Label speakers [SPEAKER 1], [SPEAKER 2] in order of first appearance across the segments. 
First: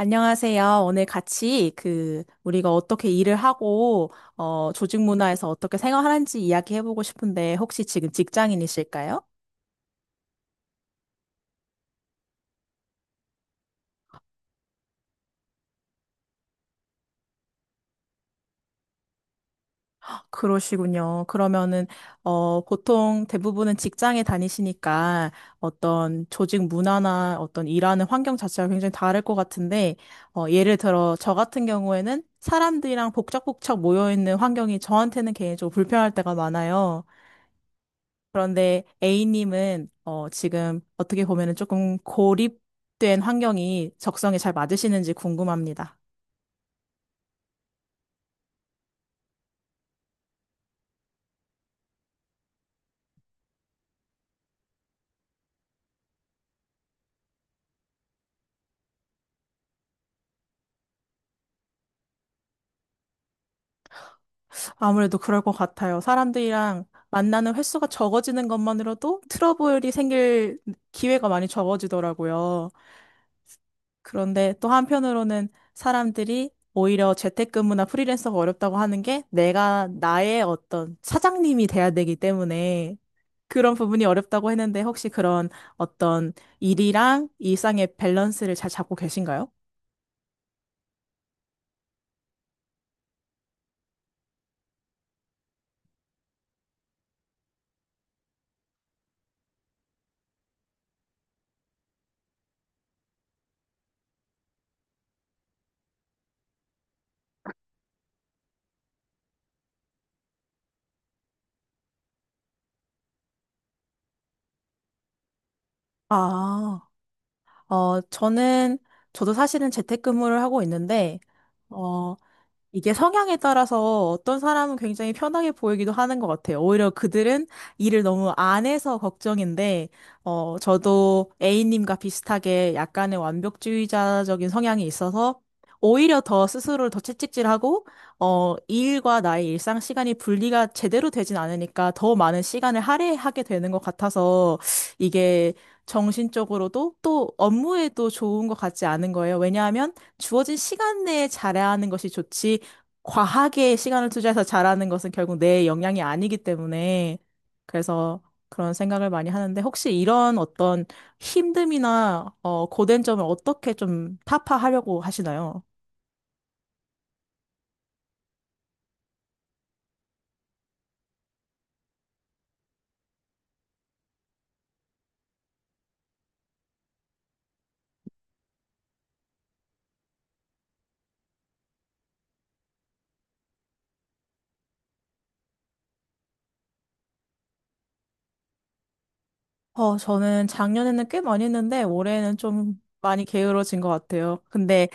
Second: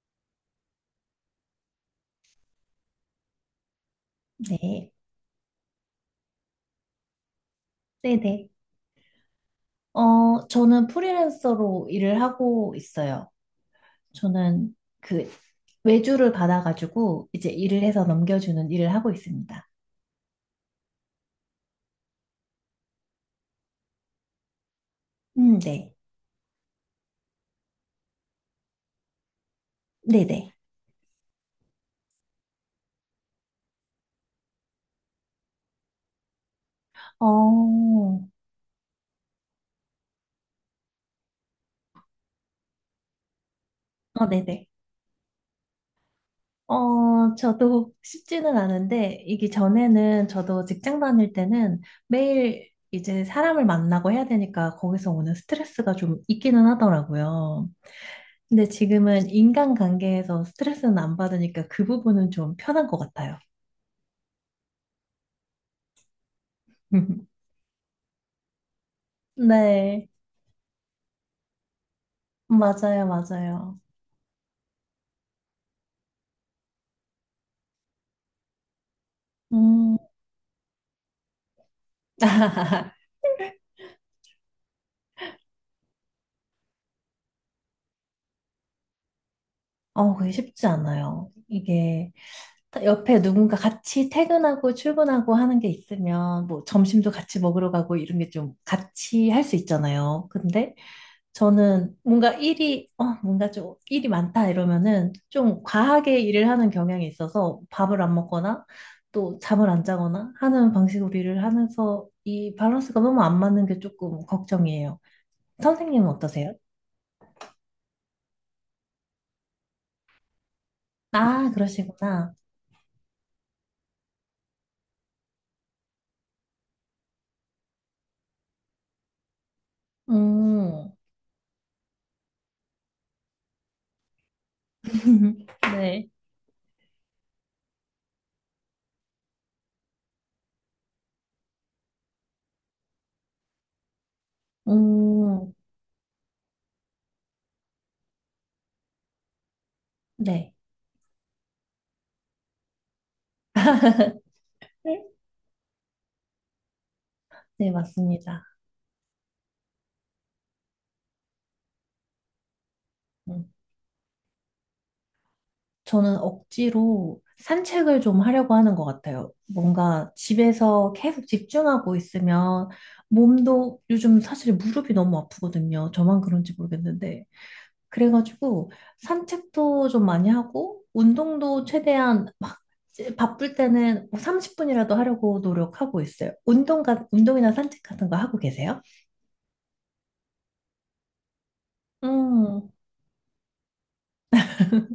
[SPEAKER 1] 안녕하세요. 오늘 같이 그 우리가 어떻게 일을 하고
[SPEAKER 2] 네.
[SPEAKER 1] 조직 문화에서 어떻게 생활하는지 이야기해 보고 싶은데 혹시 지금
[SPEAKER 2] 네네.
[SPEAKER 1] 직장인이실까요?
[SPEAKER 2] 저는 프리랜서로 일을 하고 있어요. 저는 그 외주를 받아가지고 이제 일을 해서 넘겨주는 일을 하고 있습니다.
[SPEAKER 1] 그러시군요. 그러면은 보통 대부분은 직장에 다니시니까
[SPEAKER 2] 네.
[SPEAKER 1] 어떤 조직 문화나 어떤 일하는 환경 자체가 굉장히 다를 것 같은데
[SPEAKER 2] 네네.
[SPEAKER 1] 예를 들어 저 같은 경우에는 사람들이랑 복작복작 모여 있는 환경이 저한테는 개인적으로 불편할 때가 많아요.
[SPEAKER 2] 어, 어,
[SPEAKER 1] 그런데 A님은 지금 어떻게 보면은 조금 고립된 환경이 적성에 잘
[SPEAKER 2] 네네.
[SPEAKER 1] 맞으시는지 궁금합니다.
[SPEAKER 2] 저도 쉽지는 않은데, 이게 전에는 저도 직장 다닐 때는 매일 이제 사람을 만나고 해야 되니까 거기서 오는 스트레스가 좀 있기는 하더라고요. 근데 지금은 인간관계에서 스트레스는 안 받으니까 그 부분은 좀 편한 것 같아요.
[SPEAKER 1] 아무래도 그럴 것 같아요. 사람들이랑 만나는 횟수가 적어지는 것만으로도 트러블이
[SPEAKER 2] 네,
[SPEAKER 1] 생길 기회가 많이 적어지더라고요.
[SPEAKER 2] 맞아요, 맞아요.
[SPEAKER 1] 그런데 또 한편으로는 사람들이 오히려 재택근무나 프리랜서가 어렵다고 하는 게 내가
[SPEAKER 2] 음,
[SPEAKER 1] 나의 어떤 사장님이 돼야 되기 때문에 그런 부분이 어렵다고 했는데 혹시 그런 어떤 일이랑 일상의 밸런스를 잘 잡고 계신가요?
[SPEAKER 2] 그게 쉽지 않아요. 이게 옆에 누군가 같이 퇴근하고 출근하고 하는 게 있으면 뭐 점심도 같이 먹으러 가고 이런 게 좀 같이 할 수 있잖아요. 근데 저는 뭔가 좀 일이 많다 이러면은 좀 과하게 일을 하는 경향이 있어서 밥을 안 먹거나 또 잠을 안 자거나 하는 방식으로 일을 하면서 이 밸런스가 너무 안 맞는 게 조금 걱정이에요. 선생님은 어떠세요?
[SPEAKER 1] 아, 어, 저는, 저도 사실은 재택근무를 하고 있는데,
[SPEAKER 2] 아,
[SPEAKER 1] 어,
[SPEAKER 2] 그러시구나.
[SPEAKER 1] 이게 성향에 따라서 어떤 사람은 굉장히 편하게 보이기도 하는 것 같아요. 오히려 그들은 일을 너무 안 해서 걱정인데,
[SPEAKER 2] 음,
[SPEAKER 1] 저도 A님과 비슷하게 약간의 완벽주의자적인 성향이 있어서
[SPEAKER 2] 네.
[SPEAKER 1] 오히려 더 스스로를 더 채찍질하고, 이 일과 나의 일상 시간이 분리가 제대로 되진 않으니까 더 많은 시간을 할애하게 되는 것 같아서
[SPEAKER 2] 음,
[SPEAKER 1] 이게 정신적으로도 또 업무에도 좋은 것 같지 않은 거예요. 왜냐하면
[SPEAKER 2] 네.
[SPEAKER 1] 주어진 시간 내에 잘해야 하는 것이 좋지, 과하게 시간을 투자해서 잘하는 것은 결국 내 역량이 아니기 때문에
[SPEAKER 2] 네,
[SPEAKER 1] 그래서
[SPEAKER 2] 맞습니다.
[SPEAKER 1] 그런 생각을 많이 하는데 혹시 이런 어떤 힘듦이나 고된 점을
[SPEAKER 2] 음.
[SPEAKER 1] 어떻게 좀 타파하려고 하시나요?
[SPEAKER 2] 저는 억지로 산책을 좀 하려고 하는 것 같아요. 뭔가 집에서 계속 집중하고 있으면 몸도 요즘 사실 무릎이 너무 아프거든요. 저만 그런지 모르겠는데. 그래가지고 산책도 좀 많이 하고 운동도 최대한 막 바쁠 때는 30분이라도 하려고 노력하고 있어요. 운동이나 산책 같은 거 하고 계세요?
[SPEAKER 1] 저는 작년에는 꽤 많이 했는데 올해는
[SPEAKER 2] 음,
[SPEAKER 1] 좀 많이 게으러진 것 같아요. 근데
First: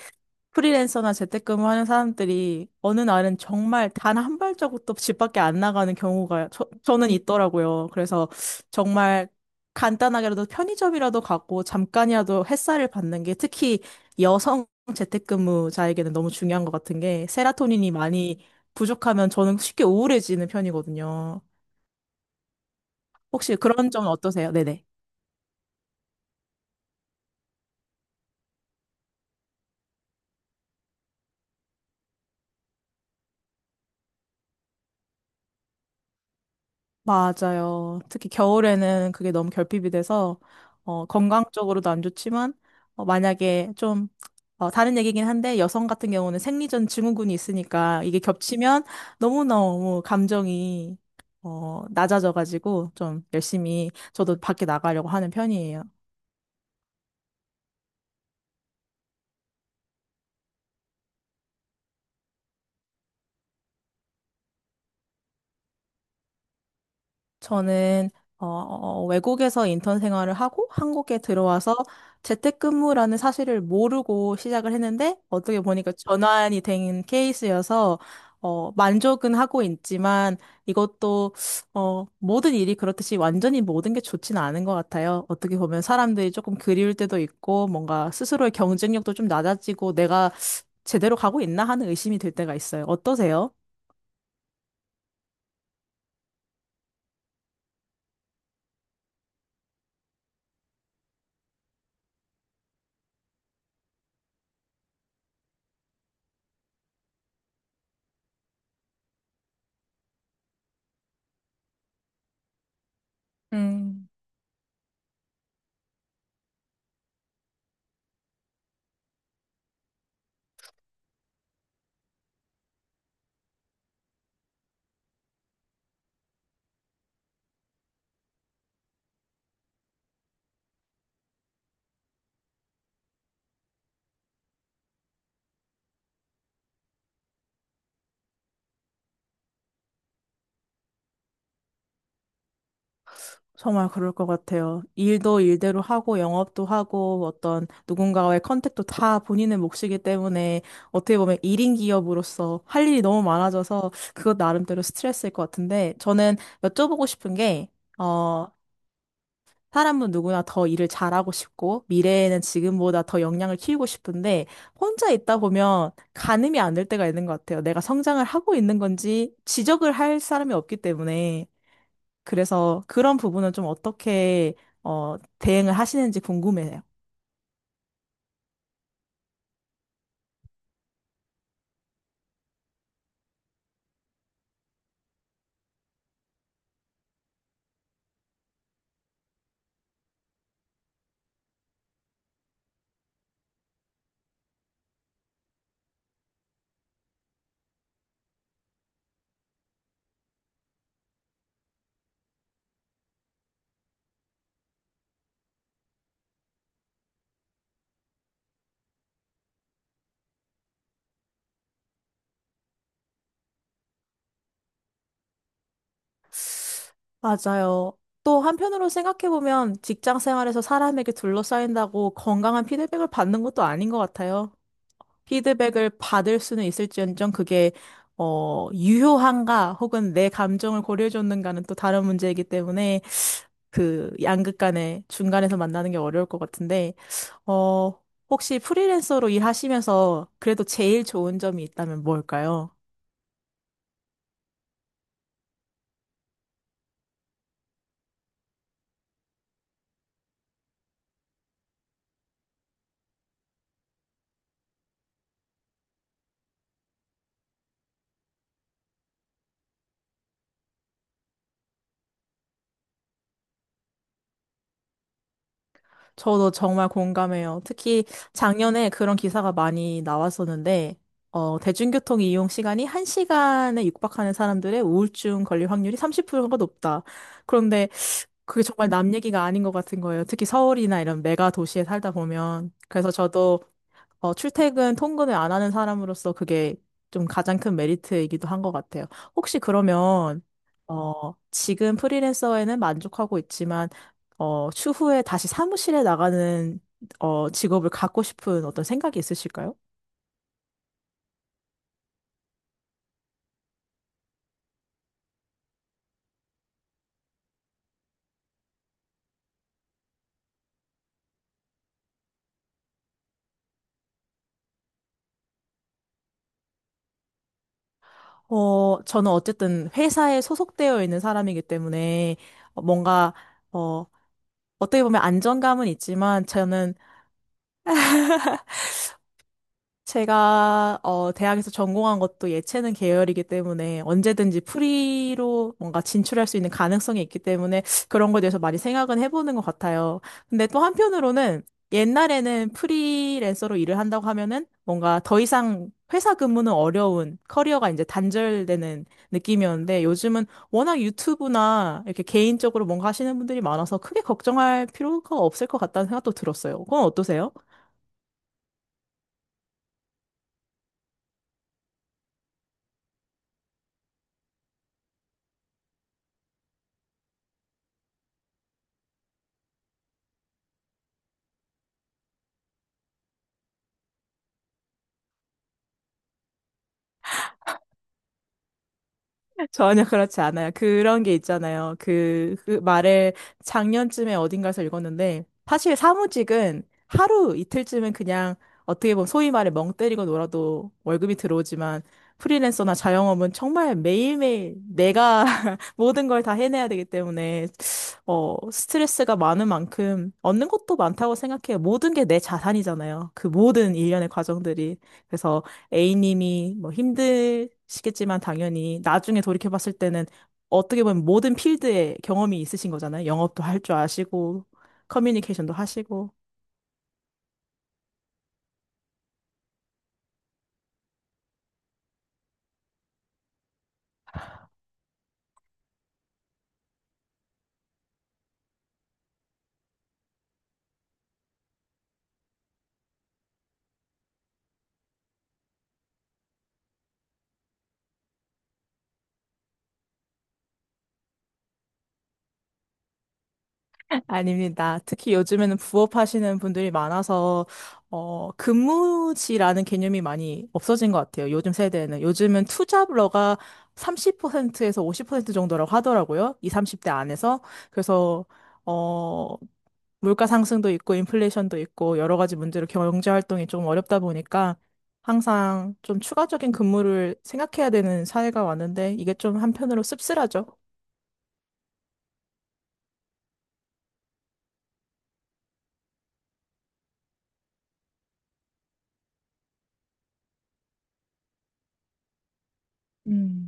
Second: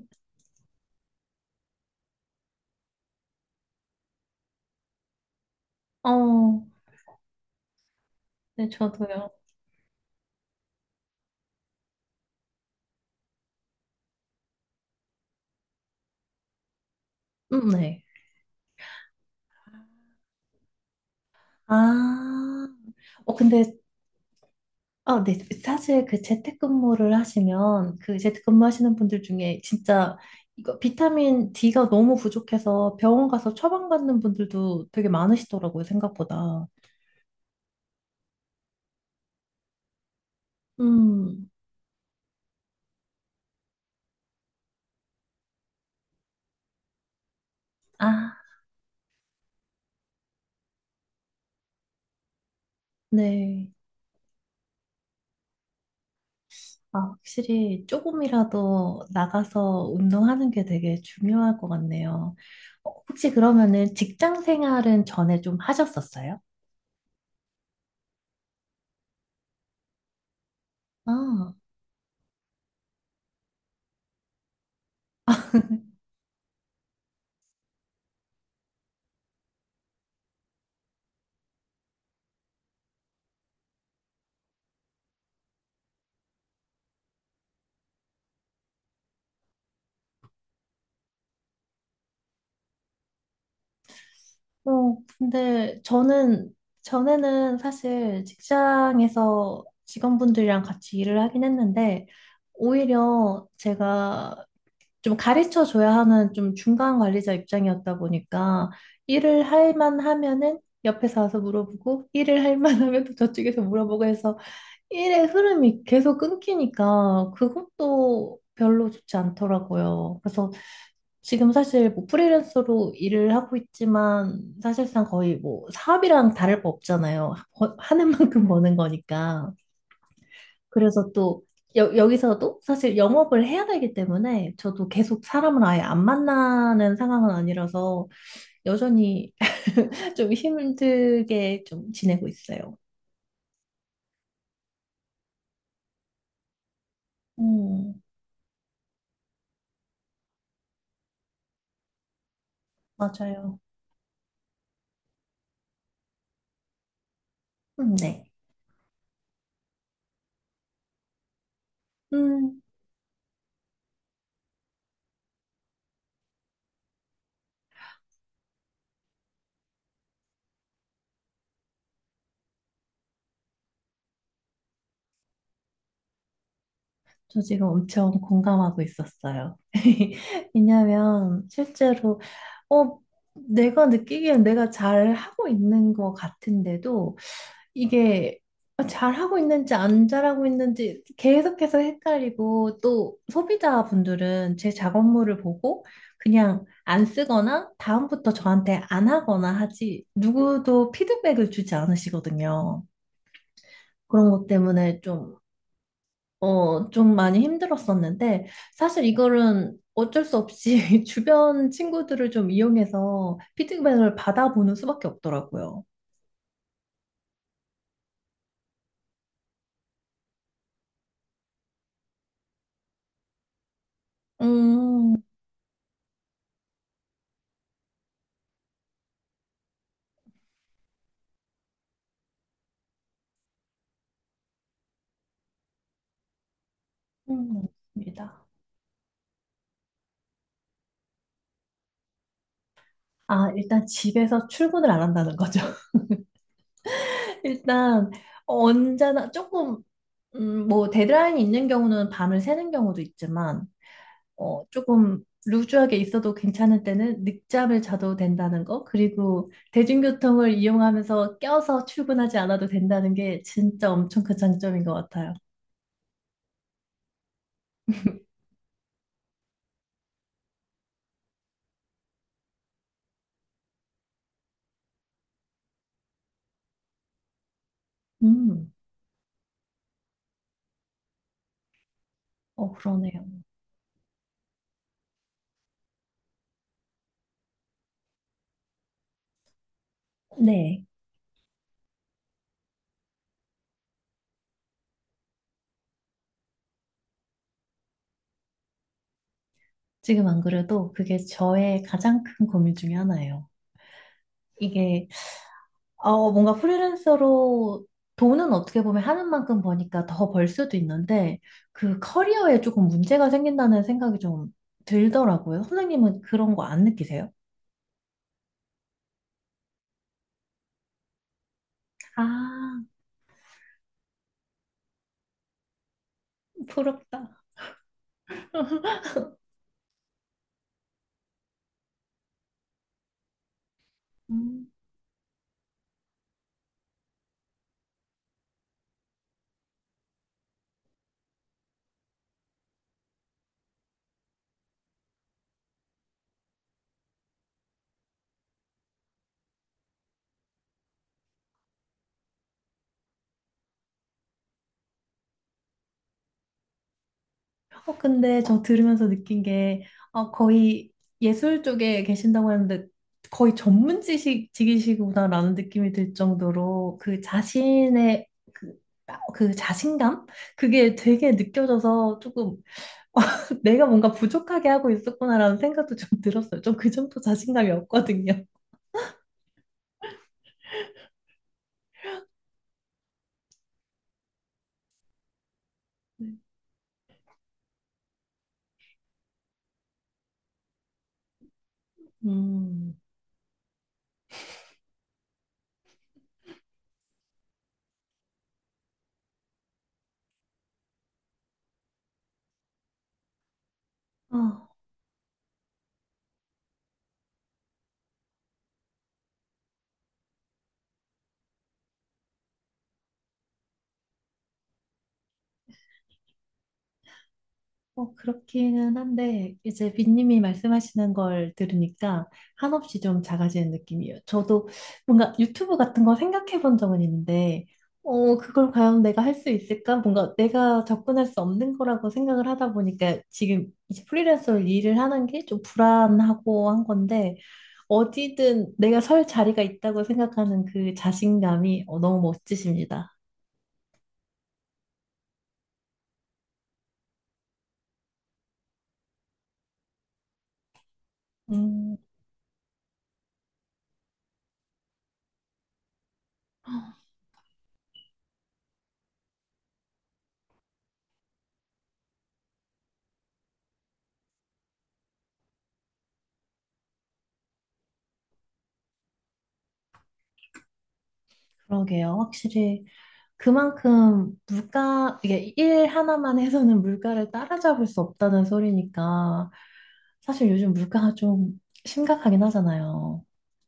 [SPEAKER 1] 프리랜서나 재택근무하는 사람들이 어느 날은 정말 단 한 발자국도 집 밖에 안 나가는 경우가
[SPEAKER 2] 어,
[SPEAKER 1] 저는 있더라고요. 그래서
[SPEAKER 2] 네,
[SPEAKER 1] 정말
[SPEAKER 2] 저도요.
[SPEAKER 1] 간단하게라도 편의점이라도 가고 잠깐이라도 햇살을 받는 게 특히 여성 재택근무자에게는 너무 중요한 것 같은 게 세라토닌이
[SPEAKER 2] 네.
[SPEAKER 1] 많이 부족하면 저는 쉽게 우울해지는 편이거든요.
[SPEAKER 2] 아, 어,
[SPEAKER 1] 혹시
[SPEAKER 2] 근데
[SPEAKER 1] 그런 점은 어떠세요? 네네.
[SPEAKER 2] 아, 네. 사실 그 재택근무를 하시면 그 재택근무 하시는 분들 중에 진짜 이거 비타민 D가 너무 부족해서 병원 가서 처방받는 분들도 되게 많으시더라고요, 생각보다.
[SPEAKER 1] 맞아요. 특히 겨울에는 그게 너무 결핍이 돼서
[SPEAKER 2] 음,
[SPEAKER 1] 건강적으로도 안 좋지만 만약에 좀 다른 얘기긴 한데 여성 같은 경우는 생리전 증후군이 있으니까
[SPEAKER 2] 아,
[SPEAKER 1] 이게 겹치면 너무너무 감정이 낮아져가지고 좀
[SPEAKER 2] 네.
[SPEAKER 1] 열심히 저도 밖에 나가려고 하는 편이에요.
[SPEAKER 2] 아, 확실히 조금이라도 나가서 운동하는 게 되게 중요할 것 같네요. 혹시 그러면은 직장 생활은 전에 좀 하셨었어요?
[SPEAKER 1] 저는 외국에서 인턴 생활을 하고 한국에
[SPEAKER 2] 아,
[SPEAKER 1] 들어와서 재택근무라는 사실을 모르고 시작을 했는데 어떻게 보니까 전환이 된 케이스여서 만족은 하고 있지만 이것도 모든 일이 그렇듯이 완전히 모든 게 좋지는 않은 것 같아요. 어떻게 보면 사람들이 조금 그리울 때도 있고 뭔가 스스로의 경쟁력도 좀 낮아지고 내가 제대로 가고 있나 하는 의심이 들 때가 있어요. 어떠세요?
[SPEAKER 2] 근데 저는 전에는 사실 직장에서 직원분들이랑 같이 일을 하긴 했는데 오히려 제가 좀 가르쳐 줘야 하는 좀 중간 관리자 입장이었다 보니까 일을 할 만하면은 옆에서 와서 물어보고 일을 할 만하면 또 저쪽에서 물어보고
[SPEAKER 1] 음.
[SPEAKER 2] 해서 일의 흐름이 계속 끊기니까 그것도 별로 좋지 않더라고요. 그래서 지금 사실 뭐 프리랜서로 일을 하고 있지만 사실상 거의 뭐 사업이랑 다를 바 없잖아요. 하는 만큼 버는 거니까. 그래서 또 여기서도 사실 영업을 해야 되기 때문에 저도 계속 사람을 아예 안 만나는 상황은 아니라서 여전히 좀 힘들게 좀 지내고 있어요.
[SPEAKER 1] 정말 그럴 것 같아요. 일도 일대로 하고 영업도 하고 어떤
[SPEAKER 2] 음,
[SPEAKER 1] 누군가와의 컨택도 다 본인의 몫이기 때문에 어떻게 보면 1인 기업으로서 할 일이 너무
[SPEAKER 2] 맞아요.
[SPEAKER 1] 많아져서 그것 나름대로 스트레스일 것 같은데 저는 여쭤보고 싶은 게,
[SPEAKER 2] 네.
[SPEAKER 1] 어, 사람은 누구나 더 일을 잘하고 싶고 미래에는
[SPEAKER 2] 음,
[SPEAKER 1] 지금보다 더 역량을 키우고 싶은데 혼자 있다 보면 가늠이 안 될 때가 있는 것 같아요. 내가 성장을 하고 있는 건지 지적을 할 사람이 없기 때문에. 그래서 그런 부분은 좀 어떻게 대응을 하시는지 궁금해요.
[SPEAKER 2] 저 지금 엄청 공감하고 있었어요. 왜냐하면 실제로 어, 내가 느끼기엔 내가 잘 하고 있는 것 같은데도 이게 잘 하고 있는지 안 잘하고 있는지 계속해서 헷갈리고 또 소비자분들은 제 작업물을 보고 그냥 안 쓰거나 다음부터 저한테 안 하거나 하지 누구도 피드백을 주지 않으시거든요. 그런 것 때문에 좀 많이 힘들었었는데, 사실 이거는 어쩔 수 없이 주변 친구들을 좀 이용해서 피드백을 받아보는 수밖에 없더라고요.
[SPEAKER 1] 맞아요. 또 한편으로 생각해보면 직장 생활에서 사람에게 둘러싸인다고 건강한 피드백을 받는 것도 아닌 것 같아요.
[SPEAKER 2] 음,
[SPEAKER 1] 피드백을 받을 수는 있을지언정 그게 유효한가 혹은 내 감정을 고려해줬는가는 또 다른 문제이기 때문에 그 양극 간의 중간에서 만나는 게 어려울 것 같은데
[SPEAKER 2] 음,
[SPEAKER 1] 어,
[SPEAKER 2] 맞습니다.
[SPEAKER 1] 혹시 프리랜서로 일하시면서 그래도 제일 좋은 점이 있다면 뭘까요?
[SPEAKER 2] 아, 일단 집에서 출근을 안 한다는 거죠. 일단, 언제나 조금, 뭐, 데드라인이 있는 경우는 밤을 새는 경우도 있지만, 조금 루즈하게 있어도 괜찮을 때는 늦잠을 자도 된다는 거, 그리고 대중교통을 이용하면서 껴서 출근하지 않아도 된다는 게 진짜 엄청 큰 장점인 것 같아요.
[SPEAKER 1] 저도 정말 공감해요. 특히 작년에 그런 기사가 많이 나왔었는데, 대중교통 이용 시간이 1시간에 육박하는 사람들의 우울증 걸릴 확률이 30%가 높다. 그런데 그게
[SPEAKER 2] 음,
[SPEAKER 1] 정말 남 얘기가 아닌 것 같은 거예요. 특히 서울이나 이런 메가 도시에 살다 보면. 그래서
[SPEAKER 2] 그러네요.
[SPEAKER 1] 저도 출퇴근 통근을 안 하는 사람으로서 그게 좀 가장 큰 메리트이기도 한 것 같아요. 혹시 그러면,
[SPEAKER 2] 네.
[SPEAKER 1] 지금 프리랜서에는 만족하고 있지만, 추후에 다시 사무실에 나가는, 직업을 갖고 싶은 어떤 생각이 있으실까요?
[SPEAKER 2] 지금 안 그래도 그게 저의 가장 큰 고민 중에 하나예요. 이게, 뭔가 프리랜서로 돈은 어떻게 보면 하는 만큼 버니까 더 벌 수도 있는데, 그 커리어에 조금 문제가 생긴다는 생각이 좀 들더라고요. 선생님은 그런 거 안 느끼세요?
[SPEAKER 1] 저는 어쨌든 회사에 소속되어 있는 사람이기 때문에
[SPEAKER 2] 아,
[SPEAKER 1] 뭔가, 어, 어떻게 보면 안정감은 있지만 저는
[SPEAKER 2] 부럽다.
[SPEAKER 1] 제가 대학에서 전공한 것도 예체능 계열이기 때문에 언제든지
[SPEAKER 2] 음.
[SPEAKER 1] 프리로 뭔가 진출할 수 있는 가능성이 있기 때문에 그런 거에 대해서 많이 생각은 해보는 것 같아요. 근데 또 한편으로는 옛날에는 프리랜서로 일을 한다고 하면은 뭔가 더 이상 회사 근무는 어려운 커리어가 이제 단절되는 느낌이었는데 요즘은 워낙 유튜브나 이렇게 개인적으로 뭔가 하시는 분들이 많아서 크게 걱정할 필요가 없을 것 같다는 생각도 들었어요. 그건 어떠세요?
[SPEAKER 2] 근데 저 들으면서 느낀 게, 거의 예술 쪽에 계신다고 했는데, 거의 전문 직이시구나라는 느낌이 들 정도로, 그 자신감? 그게 되게 느껴져서 조금, 내가 뭔가 부족하게 하고 있었구나라는 생각도 좀 들었어요. 좀 그 정도 자신감이 없거든요.
[SPEAKER 1] 전혀 그렇지 않아요. 그런 게 있잖아요. 그 말을 작년쯤에 어딘가에서 읽었는데, 사실 사무직은 하루 이틀쯤은 그냥 어떻게 보면 소위 말해 멍 때리고 놀아도 월급이 들어오지만, 프리랜서나
[SPEAKER 2] 음.
[SPEAKER 1] 자영업은 정말 매일매일 내가 모든 걸 다 해내야 되기 때문에 스트레스가 많은 만큼 얻는 것도 많다고 생각해요. 모든 게 내 자산이잖아요. 그 모든 일련의 과정들이. 그래서 A님이 뭐 힘드시겠지만 당연히 나중에 돌이켜봤을 때는 어떻게 보면 모든 필드에 경험이 있으신 거잖아요. 영업도 할 줄 아시고, 커뮤니케이션도 하시고.
[SPEAKER 2] 그렇기는 한데, 이제 빈님이 말씀하시는 걸 들으니까 한없이 좀 작아지는 느낌이에요. 저도 뭔가 유튜브 같은 거 생각해 본 적은 있는데, 그걸 과연 내가 할 수 있을까? 뭔가 내가 접근할 수 없는 거라고 생각을 하다 보니까 지금 이제 프리랜서로 일을 하는 게 좀 불안하고 한 건데, 어디든 내가 설 자리가 있다고 생각하는 그 자신감이 너무 멋지십니다.
[SPEAKER 1] 아닙니다. 특히 요즘에는 부업하시는 분들이 많아서, 근무지라는 개념이 많이 없어진 것 같아요. 요즘
[SPEAKER 2] 음,
[SPEAKER 1] 세대에는. 요즘은 투잡러가 30%에서 50% 정도라고 하더라고요. 이 30대 안에서. 그래서, 어, 물가 상승도 있고, 인플레이션도 있고, 여러 가지 문제로 경제 활동이 좀 어렵다 보니까, 항상 좀 추가적인 근무를 생각해야 되는 사회가 왔는데 이게 좀 한편으로 씁쓸하죠.
[SPEAKER 2] 그러게요. 확실히. 그만큼 물가, 이게 일 하나만 해서는 물가를 따라잡을 수 없다는 소리니까 사실 요즘 물가가 좀 심각하긴 하잖아요.
[SPEAKER 1] 음,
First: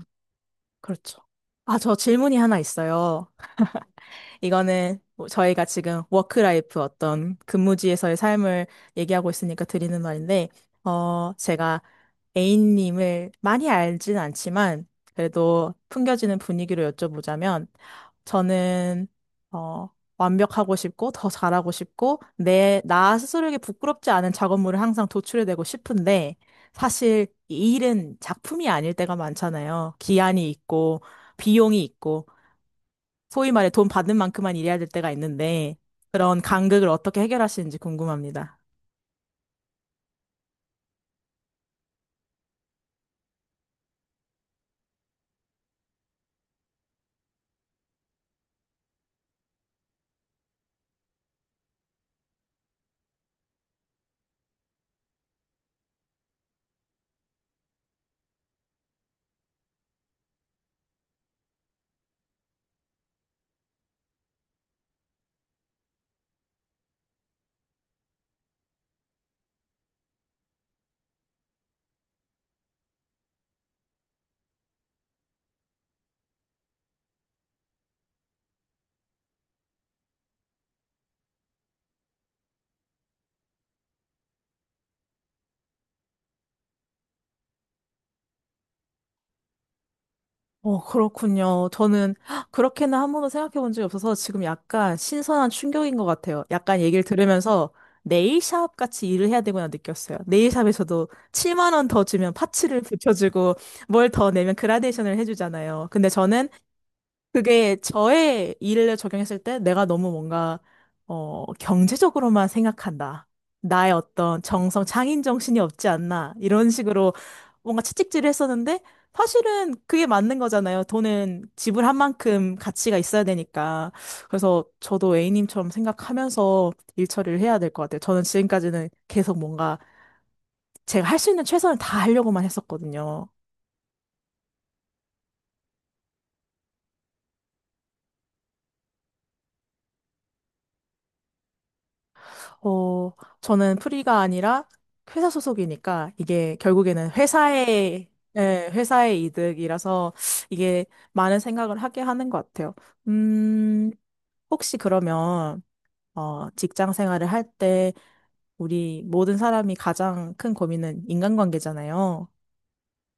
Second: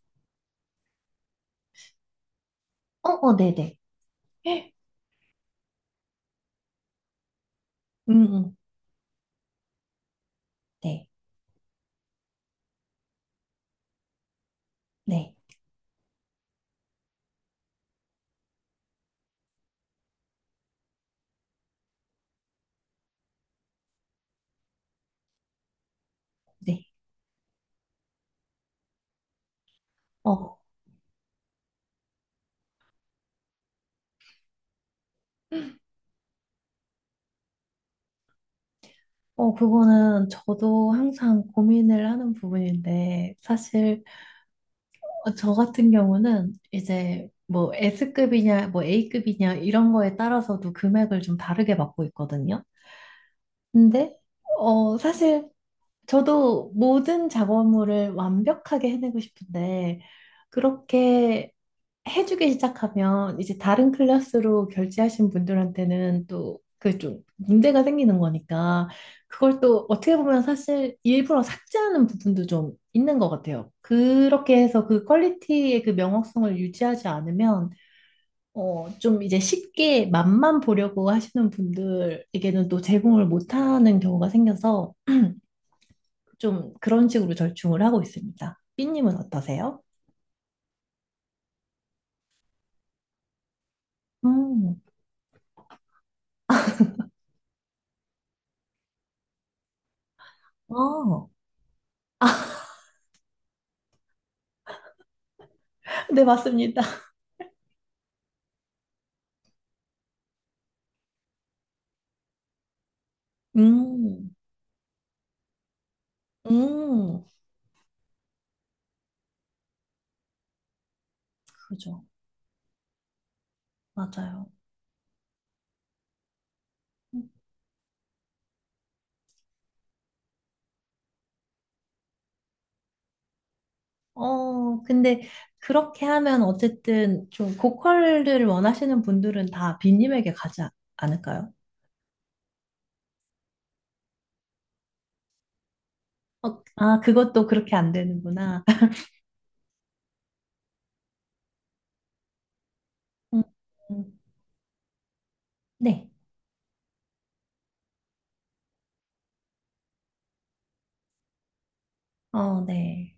[SPEAKER 1] 그렇죠. 아, 저 질문이 하나
[SPEAKER 2] 어,
[SPEAKER 1] 있어요.
[SPEAKER 2] 어, 네네. 헉,
[SPEAKER 1] 이거는 뭐 저희가 지금 워크라이프 어떤 근무지에서의
[SPEAKER 2] 음, 음,
[SPEAKER 1] 삶을 얘기하고 있으니까 드리는 말인데,
[SPEAKER 2] 네,
[SPEAKER 1] 제가 A님을 많이 알진 않지만,
[SPEAKER 2] 네,
[SPEAKER 1] 그래도 풍겨지는 분위기로 여쭤보자면, 저는, 어, 완벽하고 싶고, 더 잘하고 싶고, 나 스스로에게 부끄럽지 않은 작업물을 항상 도출해내고 싶은데,
[SPEAKER 2] 네.
[SPEAKER 1] 사실 이 일은 작품이 아닐 때가 많잖아요. 기한이
[SPEAKER 2] 어,
[SPEAKER 1] 있고, 비용이 있고, 소위 말해 돈 받는 만큼만 일해야 될 때가 있는데 그런 간극을 어떻게 해결하시는지 궁금합니다.
[SPEAKER 2] 그거는 저도 항상 고민을 하는 부분인데 사실 저 같은 경우는 이제 뭐 S급이냐, 뭐 A급이냐 이런 거에 따라서도 금액을 좀 다르게 받고 있거든요. 근데 사실 저도 모든 작업물을 완벽하게 해내고 싶은데, 그렇게 해주기 시작하면 이제 다른 클래스로 결제하신 분들한테는 또 그 좀 문제가 생기는 거니까, 그걸 또 어떻게 보면 사실 일부러 삭제하는 부분도 좀 있는 것 같아요. 그렇게 해서 그 퀄리티의 그 명확성을 유지하지 않으면, 좀 이제 쉽게 맛만 보려고 하시는 분들에게는 또 제공을 못하는 경우가 생겨서, 좀 그런 식으로 절충을 하고 있습니다. 삐님은 어떠세요?
[SPEAKER 1] 그렇군요. 저는 그렇게는 한 번도 생각해 본 적이 없어서 지금
[SPEAKER 2] 음,
[SPEAKER 1] 약간 신선한 충격인 것 같아요. 약간 얘기를 들으면서 네일샵 같이 일을 해야 되구나 느꼈어요. 네일샵에서도
[SPEAKER 2] 어,
[SPEAKER 1] 7만 원 더 주면 파츠를 붙여주고 뭘 더 내면 그라데이션을 해주잖아요. 근데
[SPEAKER 2] 네,
[SPEAKER 1] 저는
[SPEAKER 2] 맞습니다.
[SPEAKER 1] 그게 저의 일을 적용했을 때 내가 너무 뭔가, 경제적으로만 생각한다. 나의
[SPEAKER 2] 음,
[SPEAKER 1] 어떤 정성, 장인 정신이 없지 않나. 이런 식으로
[SPEAKER 2] 음,
[SPEAKER 1] 뭔가 채찍질을 했었는데, 사실은 그게 맞는 거잖아요. 돈은 지불한
[SPEAKER 2] 그죠.
[SPEAKER 1] 만큼 가치가 있어야 되니까.
[SPEAKER 2] 맞아요.
[SPEAKER 1] 그래서 저도 A님처럼 생각하면서 일 처리를 해야 될 것 같아요. 저는 지금까지는 계속 뭔가 제가 할 수 있는 최선을 다 하려고만 했었거든요.
[SPEAKER 2] 근데 그렇게 하면 어쨌든 좀 고퀄을 원하시는 분들은 다 빈님에게 가지 않을까요?
[SPEAKER 1] 어, 저는 프리가 아니라 회사 소속이니까 이게
[SPEAKER 2] 아,
[SPEAKER 1] 결국에는
[SPEAKER 2] 그것도 그렇게 안
[SPEAKER 1] 회사의,
[SPEAKER 2] 되는구나.
[SPEAKER 1] 예, 회사의 이득이라서 이게 많은 생각을 하게 하는 것 같아요.
[SPEAKER 2] 음,
[SPEAKER 1] 음,
[SPEAKER 2] 음,
[SPEAKER 1] 혹시 그러면,
[SPEAKER 2] 네.
[SPEAKER 1] 직장 생활을 할 때 우리 모든 사람이 가장 큰 고민은 인간관계잖아요.
[SPEAKER 2] 어, 네.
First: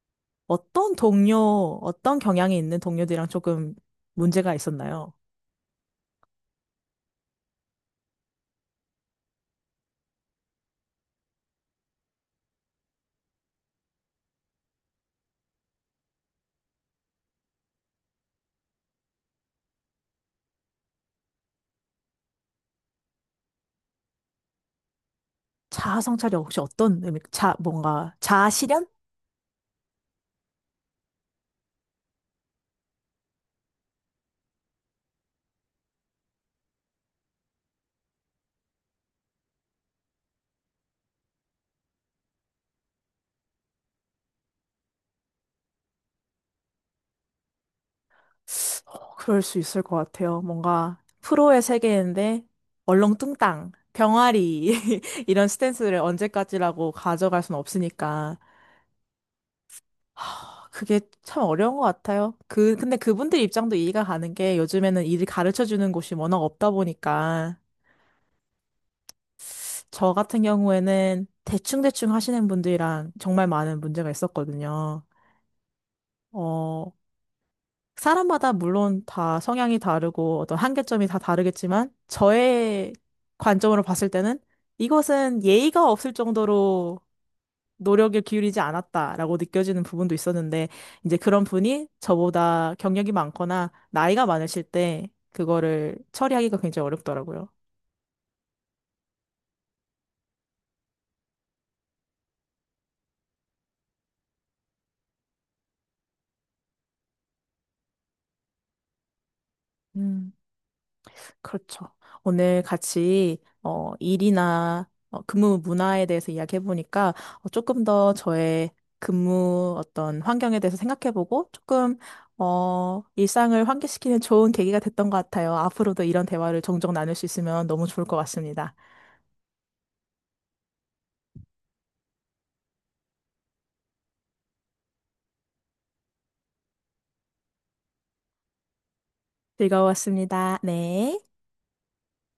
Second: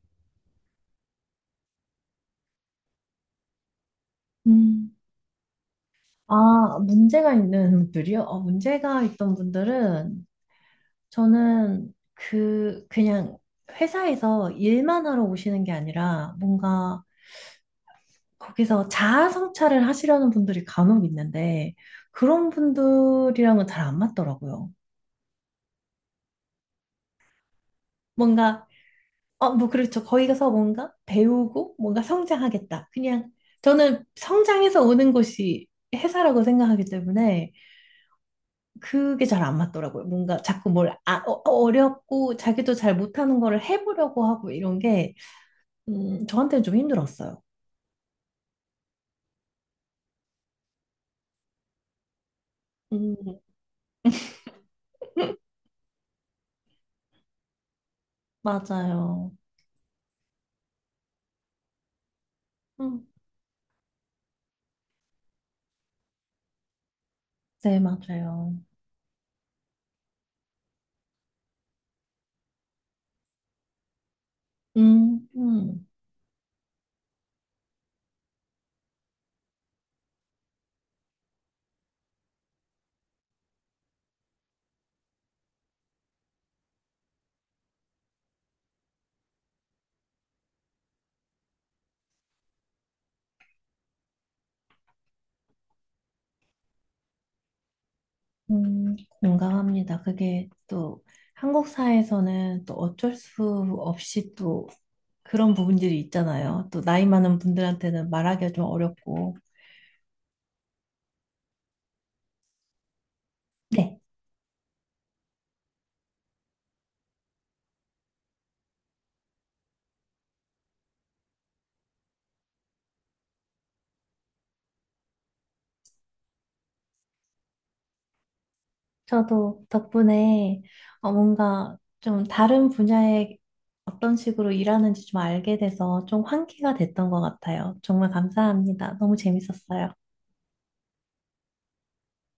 [SPEAKER 1] 어떤 동료, 어떤 경향이 있는 동료들이랑 조금 문제가
[SPEAKER 2] 음.
[SPEAKER 1] 있었나요?
[SPEAKER 2] 아, 문제가 있는 분들이요? 문제가 있던 분들은 저는 그냥 회사에서 일만 하러 오시는 게 아니라 뭔가 거기서 자아 성찰을 하시려는 분들이 간혹 있는데 그런 분들이랑은 잘 안 맞더라고요.
[SPEAKER 1] 자아 성찰이 혹시 어떤 의미, 자, 뭔가, 자아
[SPEAKER 2] 뭔가
[SPEAKER 1] 실현?
[SPEAKER 2] 뭐 그렇죠. 거기 가서 뭔가 배우고 뭔가 성장하겠다. 그냥 저는 성장해서 오는 곳이 회사라고 생각하기 때문에 그게 잘 안 맞더라고요. 뭔가 자꾸 뭘 어렵고 자기도 잘 못하는 거를 해보려고 하고 이런 게 저한테는 좀 힘들었어요.
[SPEAKER 1] 그럴 수 있을 것 같아요. 뭔가 프로의 세계인데
[SPEAKER 2] 음,
[SPEAKER 1] 얼렁뚱땅, 병아리 이런 스탠스를 언제까지라고 가져갈 순 없으니까
[SPEAKER 2] 맞아요.
[SPEAKER 1] 하, 그게 참 어려운 것 같아요. 그 근데
[SPEAKER 2] 음,
[SPEAKER 1] 그분들 입장도 이해가 가는 게 요즘에는 일을 가르쳐 주는 곳이 워낙 없다 보니까
[SPEAKER 2] 네, 맞아요.
[SPEAKER 1] 저 같은 경우에는 대충대충 하시는 분들이랑 정말 많은 문제가 있었거든요.
[SPEAKER 2] 음, 음,
[SPEAKER 1] 어, 사람마다 물론 다 성향이 다르고 어떤 한계점이 다 다르겠지만 저의 관점으로 봤을 때는 이것은 예의가 없을 정도로 노력을 기울이지 않았다라고 느껴지는 부분도 있었는데 이제 그런 분이 저보다 경력이 많거나 나이가 많으실 때 그거를 처리하기가 굉장히 어렵더라고요.
[SPEAKER 2] 공감합니다. 그게 또 한국 사회에서는 또 어쩔 수 없이 또 그런 부분들이 있잖아요. 또 나이 많은 분들한테는 말하기가 좀 어렵고.
[SPEAKER 1] 음. 그렇죠. 오늘 같이
[SPEAKER 2] 네,
[SPEAKER 1] 일이나 근무 문화에 대해서 이야기해보니까 조금 더 저의 근무 어떤 환경에 대해서 생각해보고 조금 일상을 환기시키는 좋은 계기가 됐던 것 같아요. 앞으로도 이런 대화를 종종 나눌 수 있으면 너무 좋을 것 같습니다.
[SPEAKER 2] 저도 덕분에 뭔가 좀 다른 분야에 어떤 식으로 일하는지 좀 알게 돼서 좀 환기가 됐던 것 같아요. 정말 감사합니다. 너무 재밌었어요.
[SPEAKER 1] 즐거웠습니다. 네.